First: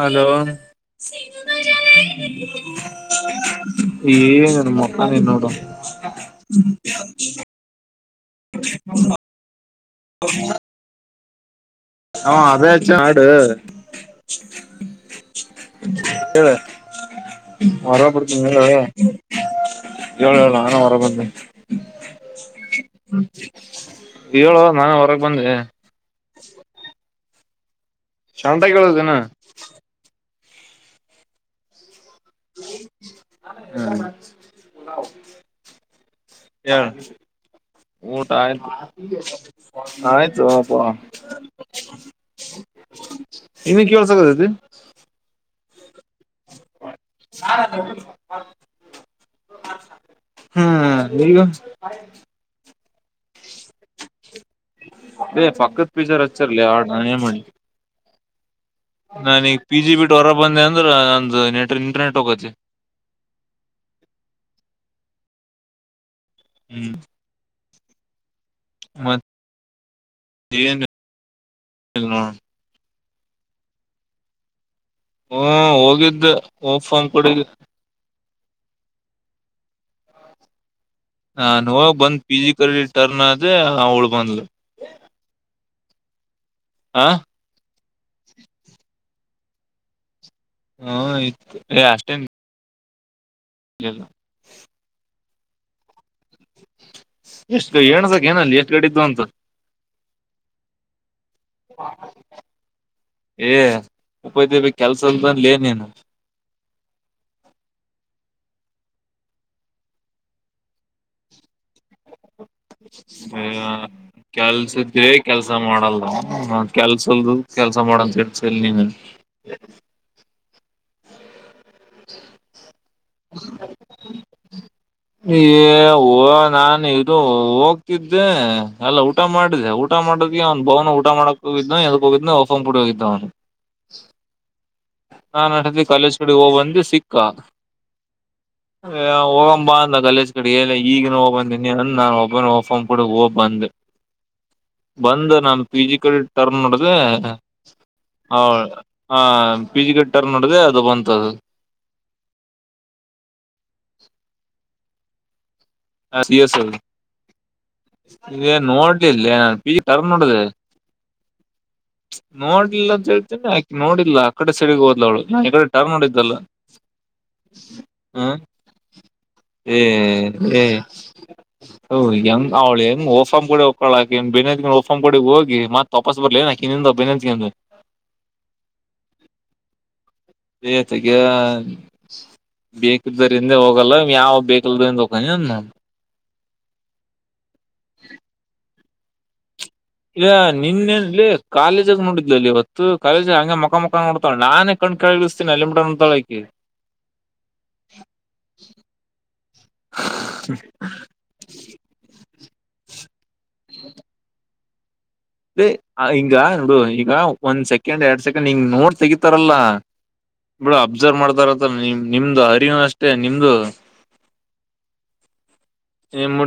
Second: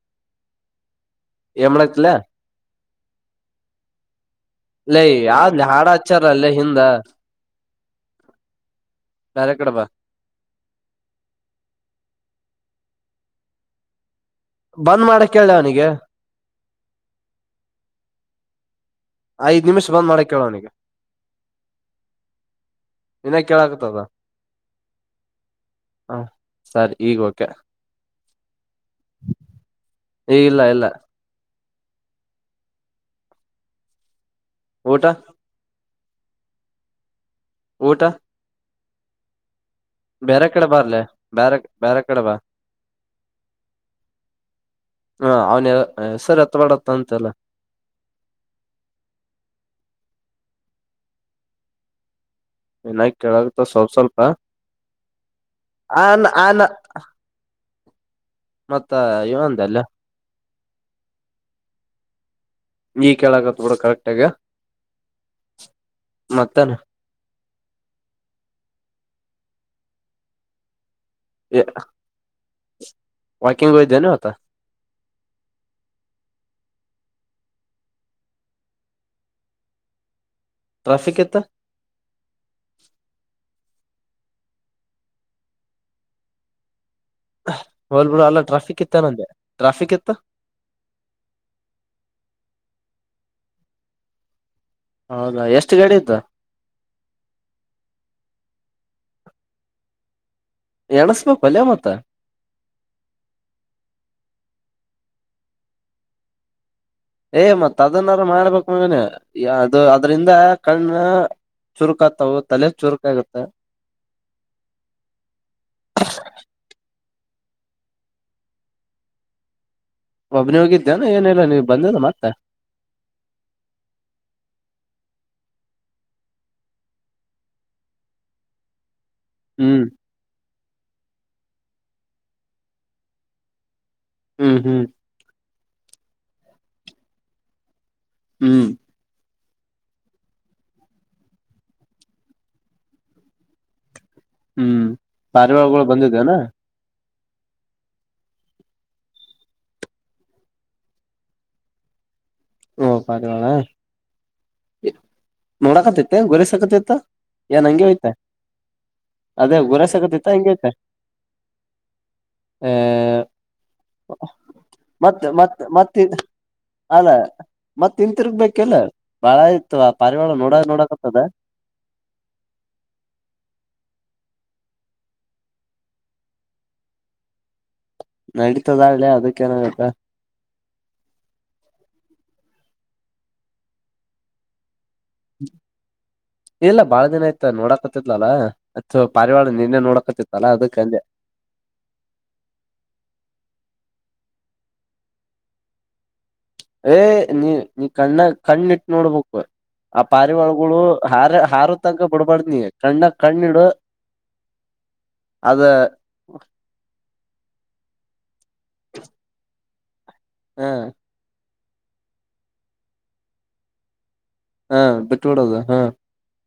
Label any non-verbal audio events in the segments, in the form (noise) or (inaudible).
Hello ಏನ್ ಮಾಡಕ್ತಿಲ ಏನನು ಮೊಕ್ಕ ಲೇ ನೀ ನೋಡು ಯಾವ್ದ್ ಹಾಡ ಹಚ್ಚಾರ ಅಲ್ಲೇ ಹಿಂದ ಬೇರೆ ಕಡೆ ಬಾ ಹ ಅದೇ ಹಚ್ಚ ಹಾಡ ಬಂದ್ ಮಾಡಕೆ ಹೇಳ್ಲ ಅವನಿಗೆ (unintelligible) ಐದ್ ನಿಮಿಷ ಬಂದ್ ಮಾಡ ಹೇಳು ಅವನಿಗೆ ನಾನು ಹೊರ ಬಂದೆ ಇನ್ ಕೇಳಕತದ ಹೇಳು ನಾನು ಹೊರಗ್ ಬಂದೆ ಹಾ ಸರಿ ಈಗೋಕೆ ಶಾಂತಾಗ್ ಹೇಳು ಅದೇನ ಏ ಇಲ್ಲ ಇಲ್ಲ ಹ ಊಟ (unintelligible) ಹೇಳ್ ಊಟ ಆಯ್ತು ಹೀಗೆ ಶಾಪ್ ಬೇರೆ ಕಡೆ ಬರ್ಲೆ ಬೇರೆ ಬೇರೆ ಕಡೆ ಬಾ ಇನ್ನು ಕೇಳಸಗತತಿ ಹ ಅವನ್ ಹೆಸರ್ ಎತ್ತವೆಡ್ (unintelligible) ಹ್ಮ್ ಈಗ ಏನ ಕೇಳಗತ್ತ ಸ್ವಲ್ಪ ಸ್ವಲ್ಪ ಹೇ ಪಕ್ಕದ್ ಪಿಜಿಯವರ್ ಆನ್ ಆನ್ ಹಚ್ಚಾರಲೇ ಹಾಡ ನಾನ್ ಏನ್ಮಾಡ್ಲಿ ಮತ್ತ ಇವಂದ ನಾನೀಗ್ ಪಿ ಅಲ್ಲ ಜಿ ಬಿಟ್ಟು ಹೊರ ಬಂದೆ ನಂದು ನೆಟ್ ಇಂಟರ್ನೆಟ್ ಹೋಗತಿ ಈ ಕೇಳಕತ್ ಬಿಡು ಕರೆಕ್ಟ್ ಆಗ ಮತ್ತನಾ ಮತ್ ಏನ್ ಏ ನೋಡ ವಾಕಿಂಗ್ ಒಯ್ದೆನ ಇವತಾ ಹ್ಮ ಹೋಗಿದ್ದೆ (unintelligible) ಟ್ರಾಫಿಕ್ ಇತ್ತ ಹಾ ನೋ ಬಂದ್ ಪಿ ಜಿ ಕ ಟರ್ನ್ (unintelligible) ಅವಳ ಬಂದ್ಲು ಹಾ ಹೋಲ್ ಬಿಿಡು ಅಲ್ಲ ಟ್ರಾಫಿಕ್ ಇತ್ತ ನಂದೆ ಟ್ರಾಫಿಕ್ ಇತ್ ಹ್ಮ ಇತ್ತು ಏ ಅಷ್ಟೇನ್ ಯಲ್ಲ. ಹೌದಾ ಎಷ್ಟು ಗಡಿದ್ದು ಎಷ್ಟು ಗ ಏಣಸಕ ಏನ ಅಲ್ಲಿ ಎಷ್ಟು ಗಡೆ ಇದ್ದು ಅಂತ ಎಣಸ್ಬೇಕು ಒಲೆ ಮತ್ತ (unintelligible) ಏ ಉಪಾಯತಿ ಕೆಲ್ಸದ ಬಂದು ಲ ನೀನು ಹ ಅದು ಅದ್ರಂದ ಕಣ್ಣ ಚುರುಕಾಗ್ತಾವ ತಲೆ ಚುರುಕಾಗತ್ತ ಕೆಲ್ಸ ಇದೆ ಕೆಲ್ಸ ಮಾಡಲ್ಲ ಕೆಲ್ಸ ಲ್ದು ಕೆಲಸ ಮಾಡಂತ ಹೇಳ್ತಲ್ಲ ನೀನ ಒಬ್ಬನಿ ಹೋಗಿದ್ದೇಾನ ಏನಲ್ಲ ನೀವು ಬಂದದ ಮತ್ತ ಓ ನಾಾನು ಇದು ಹೋಗ್ತಿದ್ದೆ ಅಲ್ಲ ಊಟ ಮಾಡಿದೆ ಹ್ಮ್ ಊಟ ಮಾಡದ ಅವನು ಬಾವನು ಊಟ ಮಾಡಕ್ ಹೋಗಿದ್ನೋ ಎಲ್ಗಾ ಹೋಗಿದ್ನ ಅವಾಗ ಫೋನ್ ಕೊಟ್ಟ ಹೋಗಿದ್ದ ಅವನು ಹ್ಮ್ ಹ್ಮ್ ನಾನ್ ಅಿ ಕಾಲೇಜ್ ಕಡೆ ಹೋಗ್ ಬಂದ ಇ ಸಿಕ್ಕಾ (unintelligible) ಹ್ಮ್ ಹೋಗೋಣ ತುಂಬಾ ಅಂದ ಕಲೇಜ್ ಕಡೆ ಈಗ ನ ಹೋಗ್ ಬಂದೀನಿ ಅಂದ ನಾನ್ ಒಬ್ಬ ಒಫೊಂಡ್ ಬಿಡ ಹೋಗ್ಬ ಬಂದ ಹ್ಮ್ ಬಂದ ನಮ ಪಾರಿವಾಳಗಳು ಪಿಜಿಕಲ್ ಬಂದಿದ್ದೇನಾ ಟರ್ನ್ ನೋಡ್ದೆ ಹೌ ಹ ಫಿಜಿಕಲ್ ಟರ್ನ್ನೋಡ್ದೆ ಅದು ಬಂತದು ಓ ಪರವಾಳಾ (inaudible) ಹ (unintelligible) ಏನ್ ಹಂಗೆ ಹೋಯ್ತ ನೋಡ್ಲಿಲ್ಲ ಅದೇ ಅಪ್ಪಿ ಟರ್ನ್ ಗುರಸಕತಿತ್ತ ಹೊಡೆದೆ. ಹಂಗೆ ಹೋಯ್ತ ನೋಡ್ಲಿಲ್ಲ ಅಂತ ಹೇಳ್ತೇನೆ ಆಕಿ ನೋಡಿಲ್ಲ ಆ ಕಡೆ ಸೈಡಿಗ್ ಹೋದ್ಲವಳು ಮತ್ ಮತ್ (unintelligible) ಟರ್ನ್ ಮತ್ ಹೊಡಿದ್ಲಲ್ಲ. ಅಲ್ಲ ಮತ್ ಇಂತಿರುಗ್ಬೇಕಲ್ಲ ಬಾಳ ಇಯ್ತ್ತು ಆ ಪಾರಿವವಾಳ ನೋಡ ನೋಡ. ಹ ಹೆಂಗ್ ಅವಳ ಹೆಂಗ್ ಓಫ್ ಕೂಡ ಒಕ್ಕಳ ಆಕೆಯಿಂದ ಬೆನ್ನತ್ಕೊಂಡ್ ಓಪನ್ ಬೋರ್ಡ್ ಗೆ ಮತ್ತು ವಾಪಸ್ ಬರ್ಲೇ ಆಕಿನಂದು ಬೆನ್ನ ತಗೊಂಡು ನಡೀತದ ಹಳ್ಳೆ ಅದಕ್ಕೇನಾಗತ್ತ ಹೇ ಆ ತಗೆ ಬೇಕಿದ್ದರಿಂದ ಹೋಗಲ್ಲ ಯಾವ ಬೇಕಲ್ದರದ (unintelligible) ಇಲ್ಲ ಬಾಳ ದಿನ ಆಯ್ತ ನೋಡಾಕತಿದಲ ಅಲ್ಲಾ ತು ಅ ಪಾರಿವಳ ಇಲ್ಲ ನಿನ್ನೇನ್ಲ್ಲಿ ಕಾಲೇಜಾಗ ನೋಡಿದ್ಲ್ಲಿ ಇವತ್ತು ಕಾಲೇಜ ಹಂಗೆ ಮಕ್ಕ ಮಕ್ಕ ಮುಖ ನೋಡ್ತಾಳ ನಾನೇ ಕಣ್ಣ ಕೆಳಗ ಇಳಸತಿನಿ ಅಲ್ಲಿ ಮಟ ನೋಡ್ತಾಳ ಅಕ್ಕಿ ಏ ನೀ ನೀ ಕಣ್ಣ ಕಣ್ಣ ಇಟ್ಟ ನೋಡ್ಬೇಕು ಆ ಪಾರಿವಳಗಳು ಹಾರ ಹಾರು ತನಕ ಬಿಡ್ಬಡ್ದ ನೀ ಕಂಡಕ್ ಕಣ್ಣಿಡು ಅದ ಅ ಹಂಗ ನೋಡು ಈಗ ಒಂದ್ ಸೆಕೆ ಸಿಕಂಡ್ ಎರಡ್ ಸೆಕೆಂಡ್ ಹಂಗ ನೋಡ್ ತಗಿತರಲ್ಲ ಹ ಬಿಡು ಅಬ್ಸರ್ವ್ ಮಾಡ್ತಾರ. ನಿಮ್ ನಿಮ್ದು ಹರಿವನು ಅಷ್ಟೇ ನಿಮ್ದು ಹಾ ಬಿಟ್ಟ ಬಿಡದ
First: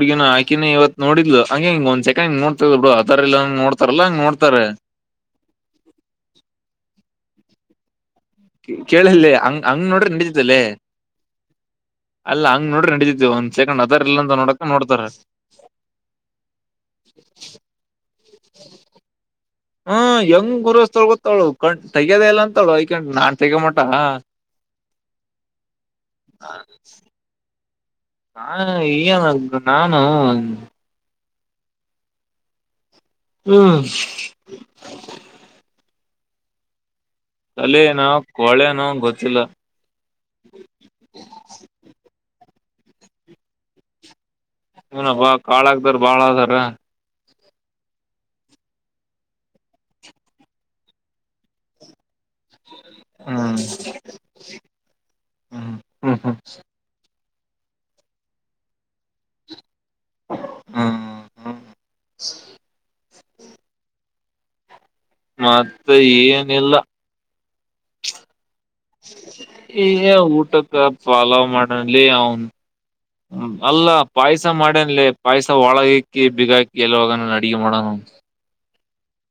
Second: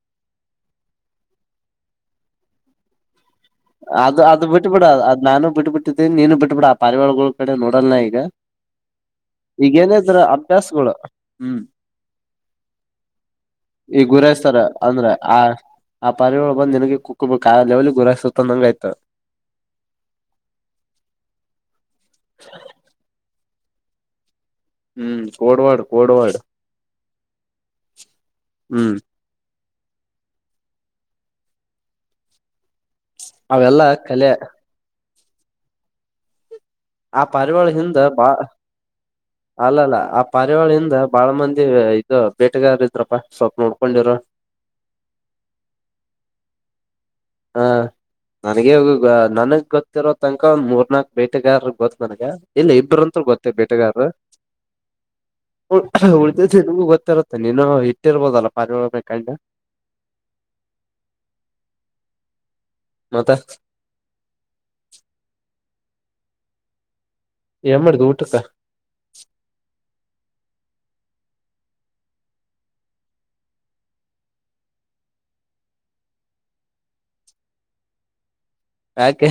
ಹುಗಿನ ಹಾಕಿನೇ ಇವ ನೋಿದ್ಲು ಹಂಗ ಒಂದ್ೆಕಂಡ್ ನೋತದ ಬಿಡು. ಅದರ್ ಇಲ್ಲ ನೋಡ್ತಾರಲ್ಲ ಹಂಗ್ ಅದು ಅದು ನೋಡ್ತಾರೆ ಬಿಟ್ಬಿಡ ಅದ್ ನಾನು ಬಿಟ್ಟಬ ಬಿಟ್ಟಿದ್ದೀಿ ನೀನು ಬಿಟ್ಬಿಡ ಆ ಪರಿವಳಗಳು ಈ ಕಡೆ ನೋಡೋಲ್ನ ಈಗ ಕೇಳಿಲ್ಲಿ ಹಂಗ್ ಹಂಗ್ ನೋಡ್ರಿ ಈಗೇನಿದ್ರ ನಡೀತಲ್ಲಿ ಅಭ್ಯಾಸಗಳು ಹ್ಮ್ ಅಲ್ಲ ಹಂಗ್ ನೋಡ್ರಿ ನಡೀತಿ ಒಂದ್ ಸೆಕೆಂಡ್ ಈಗ ಅದರ್ ಇಲ್ಲ ಅಂತ ಗುರೈಸ್ತಾರೆ ನೋಡಕ ನೋಡ್ತಾರ ಅಂದ್ರೆ ಆ ಆ ಪರಿಗಳು ಬಂದು ನಿನಗೆ ಕುಕ್ಕೊಬೇಕ ಆ ಲೆವೆಲ್ ಗುರಾಯಸ್. ತ್ತಂದಂಗ ಆಯ್ತ ಹಾ ಹೆಂಗ್ ಗುರಸ್ತವಳ ಗೊತ್ತಾಳು ಕಣ ತಗದೇಲ್ಲ ಅಂತಳುಯಕೊಂಡ ನಾು ತಗ ಮಟಾ ಹ್ಮ್ ಕೊಡವಾಡ ಕೊಡವಾಡ ನಾ ಹ್ಮ್ ಏನ ನಾನು. ಹ್ಮ್ ಅವೆಲ್ಲ ಕಲೆ ಆ ಪರಿವಾಳ ಹಿಂದ ತಲೆನೋ ಬಾ ಕೊಳೆನೋ ಗೊತ್ತಿಲ್ಲ ಅಲ್ಲಲ್ಲ ಆ ಕರ್ಯಾವಳಿಯಿಂದ ಬಾಳ ಮಂದಿ ಇ ಬೇಟೆಗಾರ ಇದ್ರಪ್ಪಾ ಸ್ವಲ್ಪ ನೋಡ್ಕೊಂಡಿರ ನ ಕಾಳಾಗದಾರ ಬಾಳ ಅದಾರ ಹ ನನಗ ನನಗ್ ಗೊತ್ತಿರೋ ತನಕ ಒಂದ್ ಮೂರ್ನಾಾಕ್ ಬೇಟೆಗಾರಗ್ ಗೊತ್ ನನ್ಗ ಇಲ್ಲ ಇಬರುಂತ ಗೊತ್ತೇ ಹ್ಮ್ ಬೇಟೆಗಾರರು ಹ್ಮ್ ಉ ಹ್ಮ್ ಹ್ಮ್ ಗೊತ್ತರತ್ತ ತ್ ಇನ್ನು ಹಿಟ್ಟಿರ್ಬೋದಲಪ್ಪ ಪಾರಳ ಕಂಡ. ಹ್ಮ ಹ್ಮ ಮತ್ತ (inaudible) ಮತ್ತೆ ಏನಿಲ್ಲ ಏನ್ ಮಾಡಿದ್ ಊಟಕ್ಕ (unintelligible) ಊಟ ಫಾಲೋ ಮಾಡನ್ಲಿ ಅವನ್ ಅಲ್ಲ ಪಾಯ್ಸ ಮಾಡನ್ಲಿ ಪಾಯ್ಸ ಒಳಗಕಿ ಬಿಗಾಕಿ ಎಲ್ಲಾಗ ನ ಅಡಗೆ ಮಾಡಣ ಯಾಕೆ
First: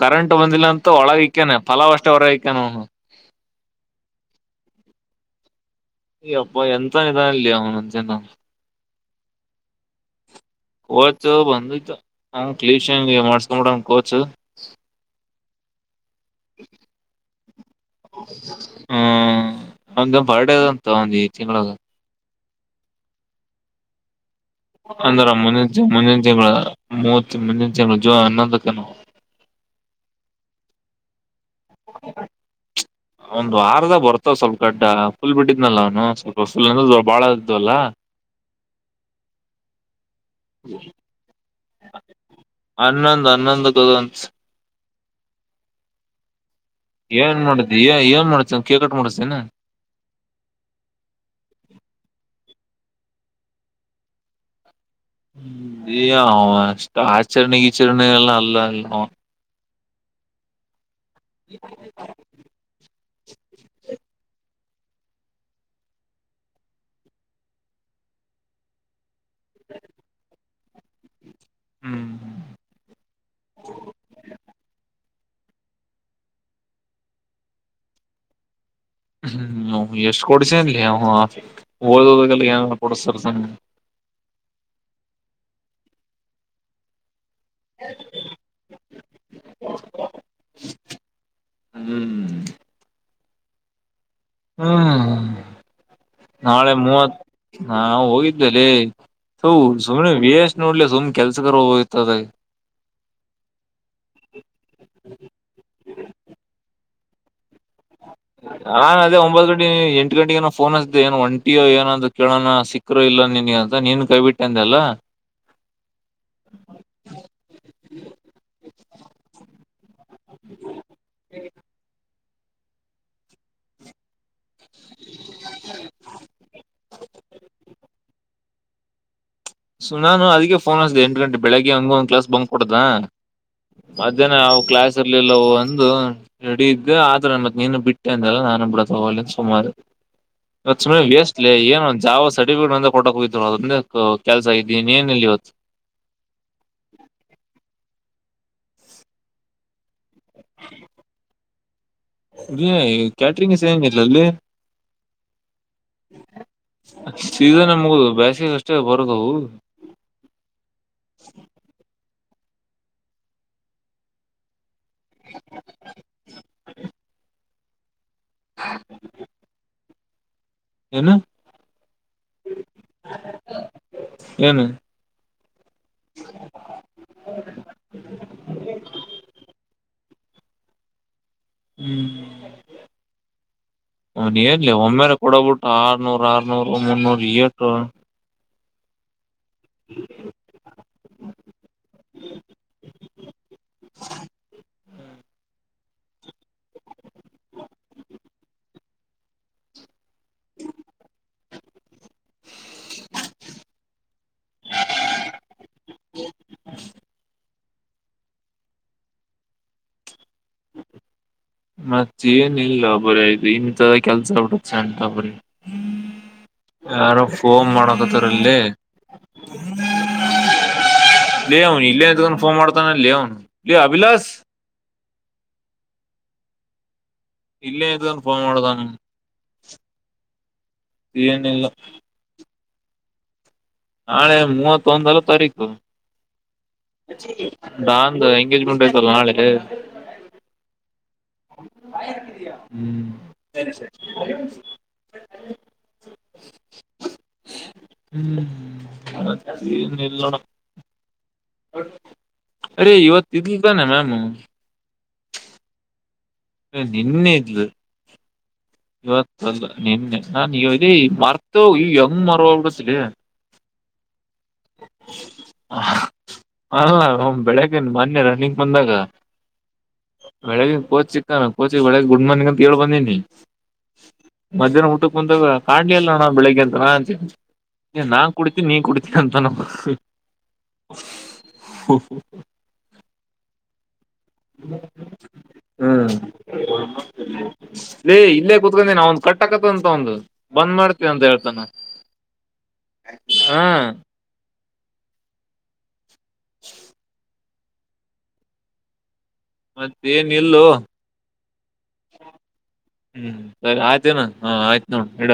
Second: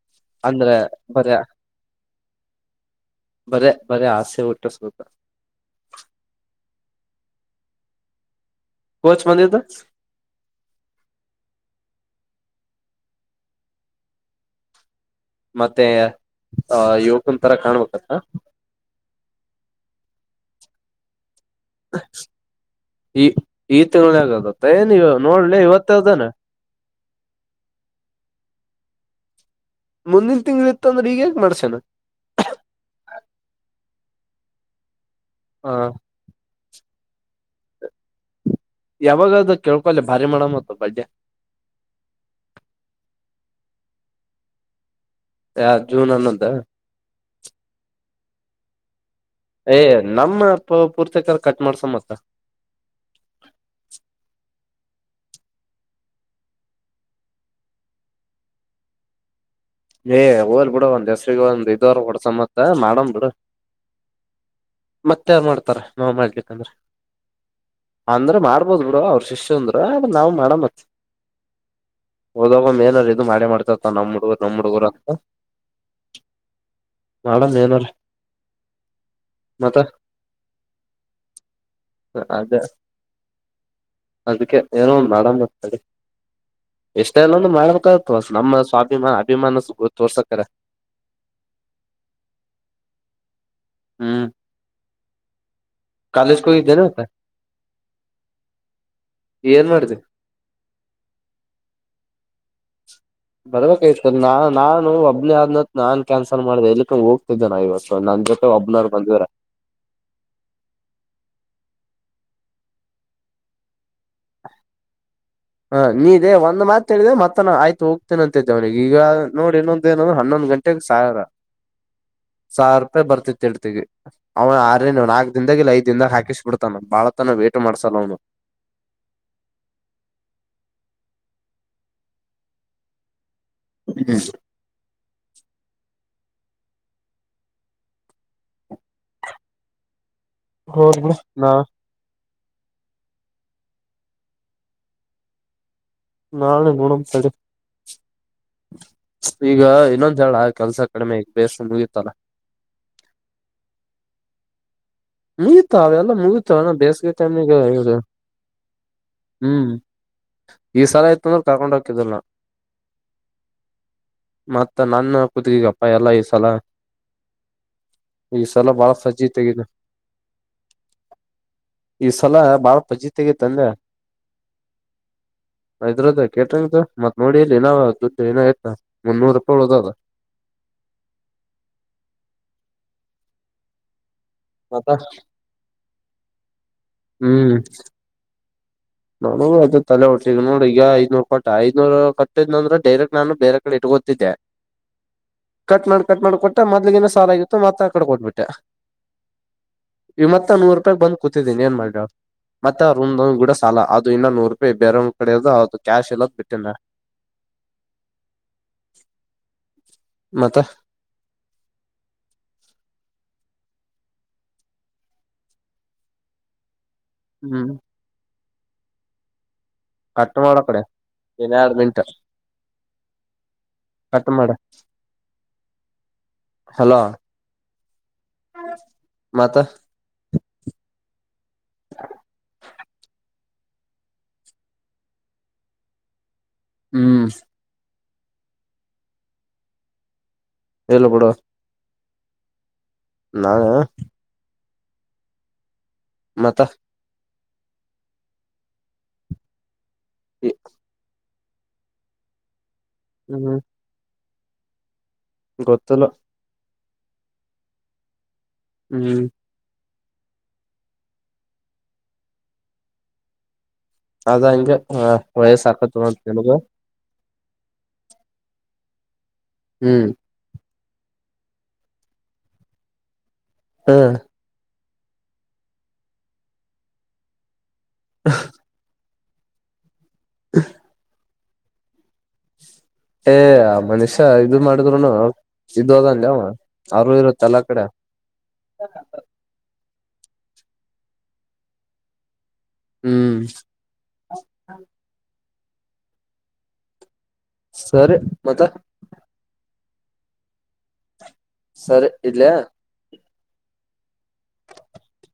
ಕರೆಂಟ್ ಬಂದಿಲ್ಲ ಅಂದ್ರೆ ಅಂತ ಒಳಗ ಬರೇ ಇಕ್ಕಾನನೆ ಫಲಾವ್ ಅಷ್ಟೇ ಹೊರಗಕ್ಕಾನ ಅವ್ನು. ಬರೇ ಬರೇ ಆಸೆ ಹುಟ್ಟಿಸ್ಬೇಕ ಅಯ ಅಪ್ಪ ಎಂತ ನಿಧಾನ ಇಲ್ಲಿ ಅವನುಂಚೆ ನ ಕೋಚ್ ಬಂದಿದ್ದು ಹೋಯಿತು ಬಂದಿತು. ಅವ್ ಕ್ಲೀನ್ ಸೇವಿಂಗ್ ಮಾಡಿಸ್ಕೊಂಡು ಬಿಟಾನಾ ಕೋಚ್ ಮತ್ತೆ. ಆ ಯುವಕನ್ ತರ ಕಾಣ್ಬೇಕತ್ತ ಅವಂದು ಬರ್ಡೆ ಆದ್ ಅಂತ ತಿಂಗಳಾಗ ಈ ಈ ತಿಂಗಳ್ ನ್ಯಾಗ ಆದ ಅಂದರ ಮುಂದಿನ್ ಮುಂದಿನ ಮೂತ್ ಮುಂದಿನ್ ತಿಂಗಳ ಜೂನ್ ಹನೊಂದಕೇನ ಮುಂದಿನ ತಿಂ್ಗಳ ಇತ್ತು ಅಂದ್ರೆ ಈಗಗೆ ಮಾಡ್ಸ ಒಂದ್ ವಾರ್ದಾಗ ಬರ್ತ ಸ್ವಲ್ಪ ಕಡ್ಡಾ ಫುಲ್ ಹ ಬಿಟ್ಟಿದ್ನಲ್ಲ ಅವನು ಸ್ವಲ್ಪ ಪುಲ್ ಅಂದ್ರ ಭಾಳ ಇದ್ದು ಅಲ್ಲ ಯಾವಾಗ ಅದು ಕೇಳ್ಕೊಲೆ ಭಾರಿ ಮಾಡಮ್ಮತ್ತ ಬಡ್ಡೆ ಹನ್ನೊಂದ್ (unintelligible) ಯ ಜೂನ್ ಹನ್ನೊಂದ ಏನ್ ಮಾಡುದ್ದಿ ಏನ್ ಏನ್ ಮಾಡ್ಸತ ಕೇಕ್ ಕಟ್ ಮಾಡಿಸ್. ಏ ನಮ್ಮ ಪ ಪೂರ್ತಕ ಕಟ್ ಮಾಡ್ಸ ಮತ್ತ (inaudible) ಹ್ಮ ಏ ಅಷ್ಟ ಆಚರಣೆ ಗೀಚರಣೆಗೆ ಅಲ್ಲ ಅಲ್ಲವ ಏ ಹೋಲ್ ಬೂಡು ಒಂದ್. ಗೆ ಒಂದ್ ಇದು ಅರ ಹೊಡ್ಸಾಮಂತ ಮಾಡಂ ಬಿಡು ಮತ್ತೆ ಯಾರ್ ಮಾಡ್ತಾರ ನಾವ್ ಮಾಡ್ಲಿಕ್ಕಂದ್ರ ಅಂದ್ರ ಮಾಡ್ಬೋದ್ ಬಿಡ ಅವ್ರ ಶಿಷ್ಯಂದ್ರ ಆದ್ರೂ ನಾವು ಮಾಡ ಮತ್ತ ಹ್ಮ್ ಹೋದಾಗ್ ಒಮ್ಮೆ ಏನರ ಇದು ಮಾಡೆ ಮಾಡ್ತೀರ್ತಾನ ನಮ್ಮ್ ಹುಡುಗ್ರು. ನಮ್ ಹುಡ್ಗೂರು ಅಂತ ಮಾಡಂ ಏನಾರೆ ಹ್ಮ್ ಎಷ್ಟ್ ಕೊಡ್ಸಿಯಾನ ಲೆ ಅವ ಓದೋದೋಗೆಲ್ಲ ಅದ ಏನನ ಕೊಡಿಸ್ತಿರುತ್ತಾನ ಅದಕ್ಕೆ ಏನೋ ಮಾಡಮತಡಿ ಎಷ್ಟು ಮ ಎಲ್ಲೊಂದು ಮಾಡಬೇಕಾಗ್ ನಮ್ಮ ಸ್ವಾಭಿಮಾನ (unintelligible) ಹ್ಮ್ ಹ್ಮ ಹ್ಮ್ ಕಾಲೇಜ್ಗೆ ನಾಳೆ ಹೋಗಿದ್ದೇನೆ ಮತ್ತ ಮೂವತ್ ನಾವು ಹೋಗಿದ್ದೇಲ್ಲಿ ಏನ್ ಮಾಡಿದೆ ಸುಮ್ನೆ ವಷ್ಟ್ ನೋಡ್ಲಿ ಸುಮ್ನೆ ಕೆಲ್ಸಕರು ಹೋಗ್ತದೆ ಬರ್ಬೇಕಾಯತ ನಾ ನಾನು ಒಬ್ನೇ ಆದ್ನತ್ ನಾನ್ ಕ್ಯಾನ್ಸಲ್ ಮಾಡ್ದ ಇಲ್ಲಿ ಹೋಗ್ತದೆ ನಾನ್ ಅದೇ ಒಂಬತ್ತು ಗಂಟೆ ಎಂಟು ಗಂಟೆಗೆಗಏನ ಫೋನ್ ಹಸ್ದೆ ಏನ್ ಒಂಟಿಯೋ ಏನಂದ ಕೇಳೋಣ ಸಿಕ್ಕರು ಇಲ್ಲ ನಿನ್ಗ ಅಂತ ನೀನ್ ಕೈ ಬಿಿಟ್ಟಂದೆ ಅಲ್ಲ ಹಾ ನೀ ಇದೇ ಒಂದ ಮಾತತ್ ಹೇಳಿದಿದೆ ಮತ್ತ ಆಯ್ತು ಹೋಗ್ತೇನೆ ಅಂತ ಇದ್ದೆ ಅವನಿಗೆ ಈಗ ನೋಡಿೊ ೇನ ಹನ್ನೊಂದು ಗಂಟೆಗೆ ಸಾವಿರ ಸಾವಿರ ರೂಪಾಯಿ ಬರ್ತಿತಿ ಇಳ್ತಿಗೆ ಅವನ ಆ ನಾಕ್ ದಾಗ ಇಲ್ಲ ಐದ ದನ್ದಾಗ ಹಾಕಿಸ್ ಬಿಡ್ತಾನ ಬಾಳತನ ವೇಟ್ ಮಾಡಸಲ್ ಅವ್ನು ಸು ನಾನ ಅದ ೋನ್ ಹಸಿದೆೆ ಎಂಟ ಗಂಟೆ ಬೆಳಗ್ಗೆ ಹಂಗ ಒಂದ್ಲಾ ಬ್ ಕೊಡ್ದ ಮಧ್ಯಾಹ್ನ ಯಾವು ಕ್ಲಾಸ್ ಲ್ಲ ಒಂದು ರೆಡಿ ಇದ್ದೆ ಆದ್ರನ್ ಮತ್ ನೀನು ಬಿಟ್ಟೆ ಅಂದಲ್ಲ ನಾನು ಬಿಡತ್ಲ್ಲಿ ಸುಮಾರು ಹೋಗ್ (unintelligible) ಬಿಡು ವೇಸ್ಟ್ ಲೆ ನಾ ಏನ ಒಂದ ಜಾವ ಸರ್ಟಿಫಿಕೇಟ್ ಒಂದ ಕೊಟ್ಟಕ ಹೋಗಿದ್ವಿ ನಾವು ಅದ ಒಂದೇ ಕೆಲ್ಸ ಇದ್ದೀನ್ ಏನಲ್ಲಿ ಇತ್ತು ನಳು ಗುಣಂ ಸದು ಈಗ ಇನ್ನೊಂದ ಹೇಳ ಕೆಲ್ಸ ಕಡಿಮೆ ಬೇ ನಗತ್ತಲ್ಲ ನೀ ಕ್ಯಾಟ್ರಂಗ್ಸ ಹೆಂಗಲ್ಲ ಅಲ್ಲಿ ಮುಗತ ಅವೆಲ್ಲ ಮುಗಿತವ ನ ಬೇಸಿಗೆತಗ ಸೀಸನ್ ಮುಗುದು ಬೇಸಿಗೆ ಅಷ್ಟೇ ಬರೋದವು ಹ್ಮ್ ಈ ಸಲ ಇಯತ ಅಂದ್ರೆ ಕರ್ಕೊಂಡ್ ಹಕಿದಲ್ಲ ಮತ್ತ ಮತ್ತ ನನ್ನ ಕತ್ಕಗಪ್ಪಾ ಎಲ್ಲ ಈ ಸಲ ಈ ಸಲ ಬಾಳ ಸಜ್ಜಿತೆ ಆಗಿದೆ ಏನು ಈ ಸಲ ಬಾಳ ಪಚಿತಿಗಿ ತಂದೆ ಏನು ಇದ್ರದ್ದ ಕೇಟ್ರಂಗ ಮತ್ ನೋಡಿ ಇಲ್ಲಿ ಇನ ದುಡ್ಡು ನ ಆಯ್ತ ಮುನ್ನೂರು ರೂಪಾಯಿ ಉಳದದ ಹ್ಮ್ (unintelligible) ಮತ್ತ ನೂರ ಆರನೂರ ಹ್ಮ್ (unintelligible) ನನಗೂ ಅದೇ ತಲೆ ಹೊಟ್ಟ ನೋಡ, ಈಗ ಐದನೂರು ಕೊಟ್ಟ, ಐದನೂರ್ ಕೊಟ್ಟಿದ್ದ್ಂದ್ರೆ ಡೈರೆಕ್ಟ್ ನಾನು ಬೇರೆ ಕಡೆ ಇಟ್ಕೋತಿದ್ದೆ. ಕಟ್ ಮಾಡ್, ಕಟ್ ಮಾಡ್ ಕೊಟ್ಟ ಮೊದ್ಲಿಗೀನ ಸಾಲ ಆಗಿತ್ತು ಮತ್ತ ಆ ಕಡೆ ಕೊಟ್ಬಿಟ್ಟೆ. ಇ ಮತ್ತ ನೂರು ರೂಪಾಯಕ್ ಬಂದ ಕೂತಿದ್ದೀನಿ ಏನ್ ಮಾಡ್ಲ ಹೇಳ್? ಮತ್ ಆ ರೂಮ್ ದವನ ಗುಡ ಸುಮ ಅಲಾ ಅದು ಇನ್ನ ನೂರು ರೂಪಾಯಿ ಬೇರೆ ಅವ್ನ್ ಕಡೆ ಇದ, ಅದು ಕ್ಯಾಶ್ ಇಲ್ಲದ ಕಟ್ಟನ ನಾ. ಮತ? ಮತ್ತೆ ಏನಲ್ಲ ಬರಿಯ್ ಇಂಥರ ಕೆಲ್ಸ (unintelligible) ಅಂತ ಬರ. ಯಾರೋ ಫೋನ್ ಹ್ಮ್ ಮಾಡಕತ್ತಾರ. ಲೇ ಕಟ್ ಮಾಡ ಆ ಕಡೆ ಇನ್ ಲೇ ಎರಡ್ ಅವ್ನು ಇಲ್ಲ ಮಿನಿಟ್ ಇದ್ಕಂಡ್ ಫೋನ್ ಮಾಡ್ತಾನಲ್ಲೆ ಅವ್ನು, ಲೆ ಅಭಿಲಾಸ್. ಕಟ್ ಮಾಡ ಹಲೋ ಇಲ್ಲೇ ಇದಾನ ಫೋನ್ ಮಾಡುದಾನ. ಮತ್ತ ಏನಿಲ್ಲ. ನಾಳೆ ಮೂವತ್ತೊಂದಲ ತಾರೀಕು? ಹ್ಮ್ (unintelligible) (unintelligible) ಎಂಗೇಜ್ಮೆಂಟ್ ಐತಲ್ಲಾ ನಾಳೆ. ಹೇಳಲ್ಲ ಬಿಡ. ಬಾಯರ್ಕಿದಿಯಾ? ಹ್ಮ್. (inaudible) (inaudible) ಮತ್ತ ಹ್ಮ್ (unintelligible) ಇಲ್ಲೋಡ (unintelligible) ಅರೇ ಇವತ್ತು ಇದ್ಲು ತಾನೆ ಮ್ಯಾಮು? ಗೊತಿಲ್ಲ. (inaudible) ನಿನ್ನೆ ಇದ್ಲು. ಹ್ಮ್ ಇವತ್ ಬಂದೆ. ನಿನ್ನೆ, ನಾ ನೀ ಇದ ಮರ್ತು ಈ ಹೆಂಗ್ ಮರವಾಬಿಡ್ತಾಲೆ. ಅದ ಹಂಗೆ, ವಯಸ ಆಕತ್ (inaudible) ಅಲ್ಲ ಅವ್ನ್ ಬೆಳಗ್ಗೆ ಮೊನ್ನೆ ರನ್ನಿಂಗ್ ಬಂದಾಗ ಹ್ಮ್ ಬೆಳಿಗಿಗ್ ಕೋಚ್ ಸಿಕ್ತಾನಾ, ಕೋಚಿಕ್ ಒಳಗೆ ಗುಡ್ ಮಾರ್ನಿಂಗ್ ಅಂತ್ ಹೆಳ್ ಬಂದೀನಿ. ಹ್ಮ್ ಮಧ್ಯಾಹ್ನ ಉ ಕ್ ಮುಂದಾಗ ಕಾಣಲಿಲ್ಲೋಣ ಬೆಳಗ್ಗೆ ಅಂತ ಅಂತಿ ನಾ ಕುಡಿತೀನಿ ನಿ ಕುಡಿ ಎಂಥವನಪ್ಪ (unintelligible) ಹ್ಮ ಹ ಹ. ಹೇ ಆ ಮನುಷ್ಯ ಇದು ಮಾಡಿದ್ರುನು ಇದು ಹ್ಮ್ ಅದಾನ್ಲೇ ಅವ್ನು ಅವರು ಇರುತ್ತ ಎಲ್ಲಾ ಕಡೆ ಲೇ ಇಲ್ಲೇ ಕುತ್ಕೊಂಡೀನಿ ಅವ್ನ್ ಕಡೆ. ಕಟ್ಟಕತ್ತಂತ ಒಂದು (inaudible) ಬಂದ್ ಮಾಡ್ತೀವಿ ಅಂತ ಹೇಳ್ತಾನ. ಹ್ಮ್ (inaudible) ಹಾ (inaudible) ಸರಿ ಮತ್ತ ಮತ್ ಏನ್ ಇಲ್ಲೋ. ಸರಿ ಇಡ್ಲಿಯಾ. ಹ್ಮ್ ಸರಿ ಆಯ್ತೇನಾ ಹಾ ಆಯ್ತು ನೋ ಇಡ